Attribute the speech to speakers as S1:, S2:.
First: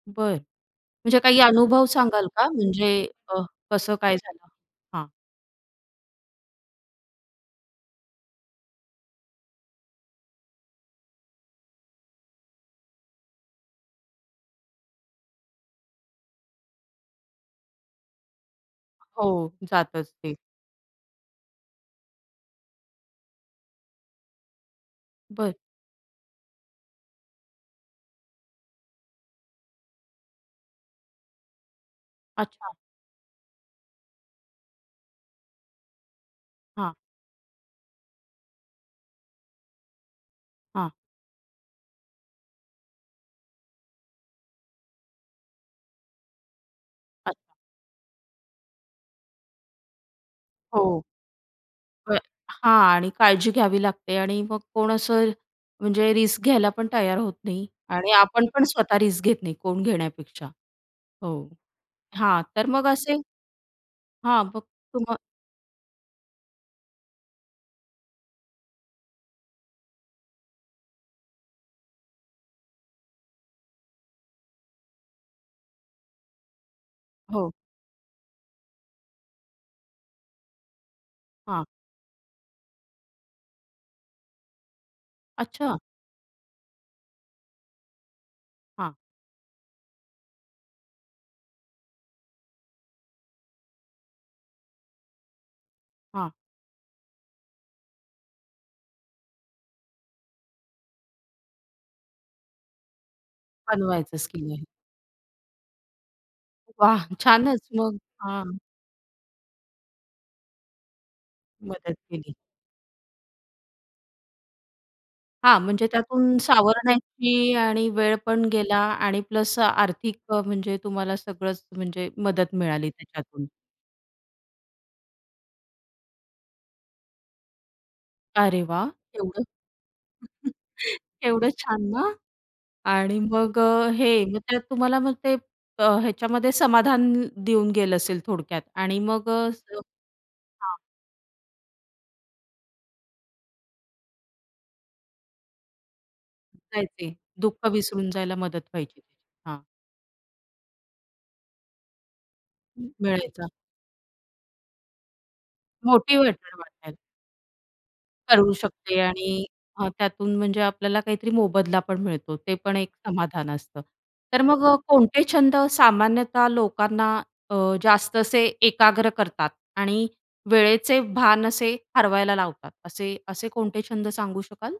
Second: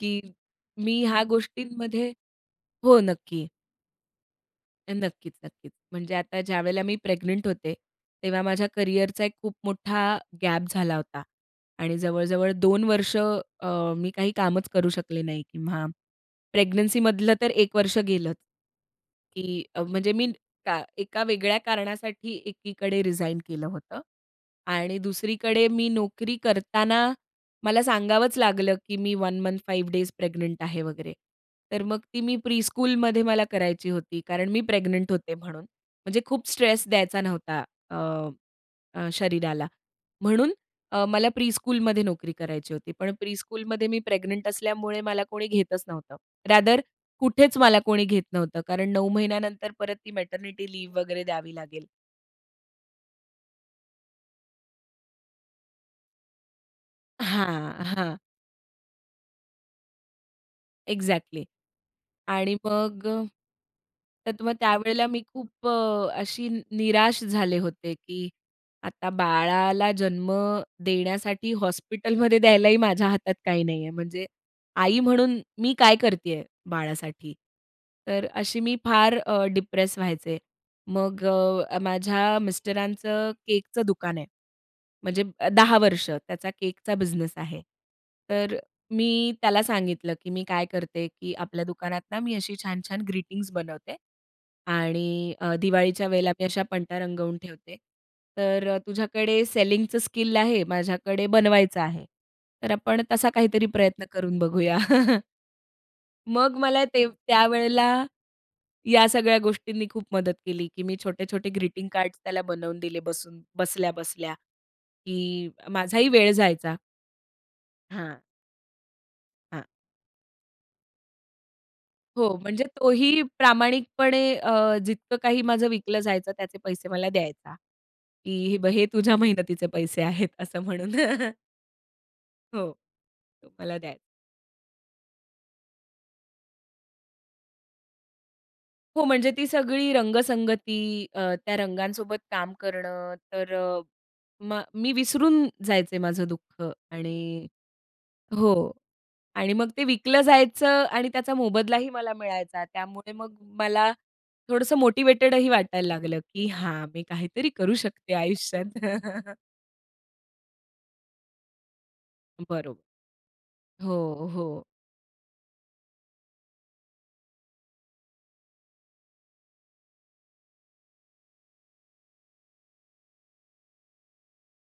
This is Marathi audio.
S1: की
S2: बरं,
S1: मी
S2: म्हणजे
S1: ह्या
S2: काही अनुभव
S1: गोष्टींमध्ये
S2: सांगाल का म्हणजे
S1: हो,
S2: अ,
S1: नक्की.
S2: कसं काय झालं?
S1: अ,
S2: हां.
S1: नक्कीच नक्कीच, म्हणजे आता ज्यावेळेला मी प्रेग्नंट होते, तेव्हा माझ्या करिअरचा एक खूप मोठा गॅप झाला होता आणि जवळ-जवळ 2 वर्ष, अ, मी काही कामच करू शकले नाही किंवा प्रेग्नन्सीमधलं तर 1 वर्ष गेलंच,
S2: हो,
S1: की अ, म्हणजे
S2: जातच
S1: मी
S2: ते.
S1: का एका वेगळ्या कारणासाठी एकीकडे रिझाइन केलं होतं आणि
S2: बरं.
S1: दुसरीकडे मी नोकरी करताना मला सांगावंच लागलं, की मी 1 मंथ, 5 डेज प्रेग्नंट आहे वगैरे. तर मग ती मी
S2: अच्छा.
S1: प्रीस्कूलमध्ये मला करायची होती कारण मी प्रेग्नंट होते म्हणून, म्हणजे खूप स्ट्रेस
S2: हां.
S1: द्यायचा नव्हता अ, अ, शरीराला. म्हणून
S2: हां.
S1: अ, मला प्रीस्कूलमध्ये नोकरी करायची होती, पण प्रीस्कूलमध्ये मी प्रेग्नंट असल्यामुळे मला कोणी घेतच नव्हतं, रादर
S2: अच्छा.
S1: कुठेच मला कोणी घेत नव्हतं कारण 9 महिन्यानंतर परत ती मॅटर्निटी लिव्ह
S2: हो.
S1: वगैरे द्यावी लागेल.
S2: बरं हां आणि काळजी घ्यावी लागते आणि मग कोण असं म्हणजे रिस्क घ्यायला पण तयार होत नाही
S1: हां,
S2: आणि
S1: हां.
S2: आपण पण स्वतः रिस्क घेत नाही कोण घेण्यापेक्षा.
S1: एक्झॅक्टली.
S2: हो. हां.
S1: आणि
S2: तर मग
S1: मग
S2: असे
S1: अ, तर
S2: हां,
S1: मग
S2: बघ
S1: त्यावेळेला
S2: तुम्हा
S1: मी खूप अ, अशी निराश झाले होते, की आता बाळाला जन्म देण्यासाठी हॉस्पिटलमध्ये द्यायलाही माझ्या हातात काही नाहीये. म्हणजे आई म्हणून मी काय करतीये बाळासाठी?
S2: हो.
S1: तर अशी मी फार अ, डिप्रेस व्हायचे. मग अ,
S2: हां.
S1: अ, माझ्या मिस्टरांचं केकचं दुकान आहे, म्हणजे अ, 10
S2: अच्छा.
S1: वर्ष त्याचा केकचा बिझनेस आहे. तर
S2: हां.
S1: मी त्याला सांगितलं, की मी काय करते, की आपल्या दुकानात ना मी अशी छान-छान ग्रीटिंग्ज बनवते आणि अ, दिवाळीच्या
S2: हां.
S1: वेळेला मी अशा पणत्या रंगवून ठेवते, तर अ, तुझ्याकडे सेलिंगचं स्किल आहे, माझ्याकडे बनवायचं आहे, तर आपण तसा काहीतरी प्रयत्न
S2: बनवायचं
S1: करून
S2: स्किल आहे.
S1: बघूया. मग मला ते
S2: वाह! छानच मग
S1: त्यावेळेला
S2: हां.
S1: या सगळ्या गोष्टींनी खूप मदत केली, की मी छोटे-छोटे ग्रीटिंग
S2: मदत
S1: कार्ड्स
S2: केली.
S1: त्याला बनवून दिले बसून बसल्या-बसल्या की
S2: हां, म्हणजे
S1: माझाही वेळ
S2: त्यातून
S1: जायचा.
S2: सावरण्याची आणि वेळ
S1: हां.
S2: पण गेला आणि प्लस अ,
S1: हां.
S2: आर्थिक अ, म्हणजे तुम्हाला सगळंच म्हणजे
S1: हो,
S2: मदत
S1: म्हणजे
S2: मिळाली
S1: तोही
S2: त्याच्यातून.
S1: प्रामाणिकपणे अ, जितकं काही माझं विकलं जायचं, त्याचे पैसे मला द्यायचा, की "हे
S2: अरे,
S1: बघ हे
S2: वाह!
S1: तुझ्या
S2: केवढं
S1: मेहनतीचे पैसे आहेत," असं म्हणून.
S2: केवढं छान ना!
S1: हो,
S2: आणि
S1: तो
S2: मग
S1: मला
S2: अ,
S1: द्याय
S2: हे, मग त्यात तुम्हाला मग ते अ, ह्याच्यामध्ये समाधान देऊन गेलं असेल थोडक्यात आणि
S1: हो,
S2: मग
S1: म्हणजे
S2: अ,
S1: ती
S2: असं
S1: सगळी
S2: हां.
S1: रंगसंगती अ, त्या रंगांसोबत काम करणं, तर अ, मग मी विसरून जायचे माझं दुःख
S2: जायचे.
S1: आणि
S2: दुःख विसरून जायला मदत
S1: हो.
S2: व्हायची त्याची.
S1: आणि
S2: हां.
S1: मग ते विकलं जायचं आणि त्याचा मोबदलाही मला मिळायचा.
S2: म
S1: त्यामुळे मग
S2: मिळायचा.
S1: मला थोडंसं मोटिव्हेटेडही वाटायला लागलं, की
S2: मोटिव्हेटेड
S1: हां,
S2: वाटायचं.
S1: मी काहीतरी करू शकते
S2: करू
S1: आयुष्यात.
S2: शकते आणि अ, त्यातून म्हणजे आपल्याला काहीतरी मोबदला पण मिळतो, ते पण
S1: बरोबर.
S2: एक समाधान असतं.
S1: हो,
S2: तर
S1: हो.
S2: मग अ, कोणते छंद सामान्यतः लोकांना अ, जास्त असे एकाग्र करतात आणि वेळेचे भान असे हरवायला लावतात, असे असे कोणते छंद सांगू शकाल?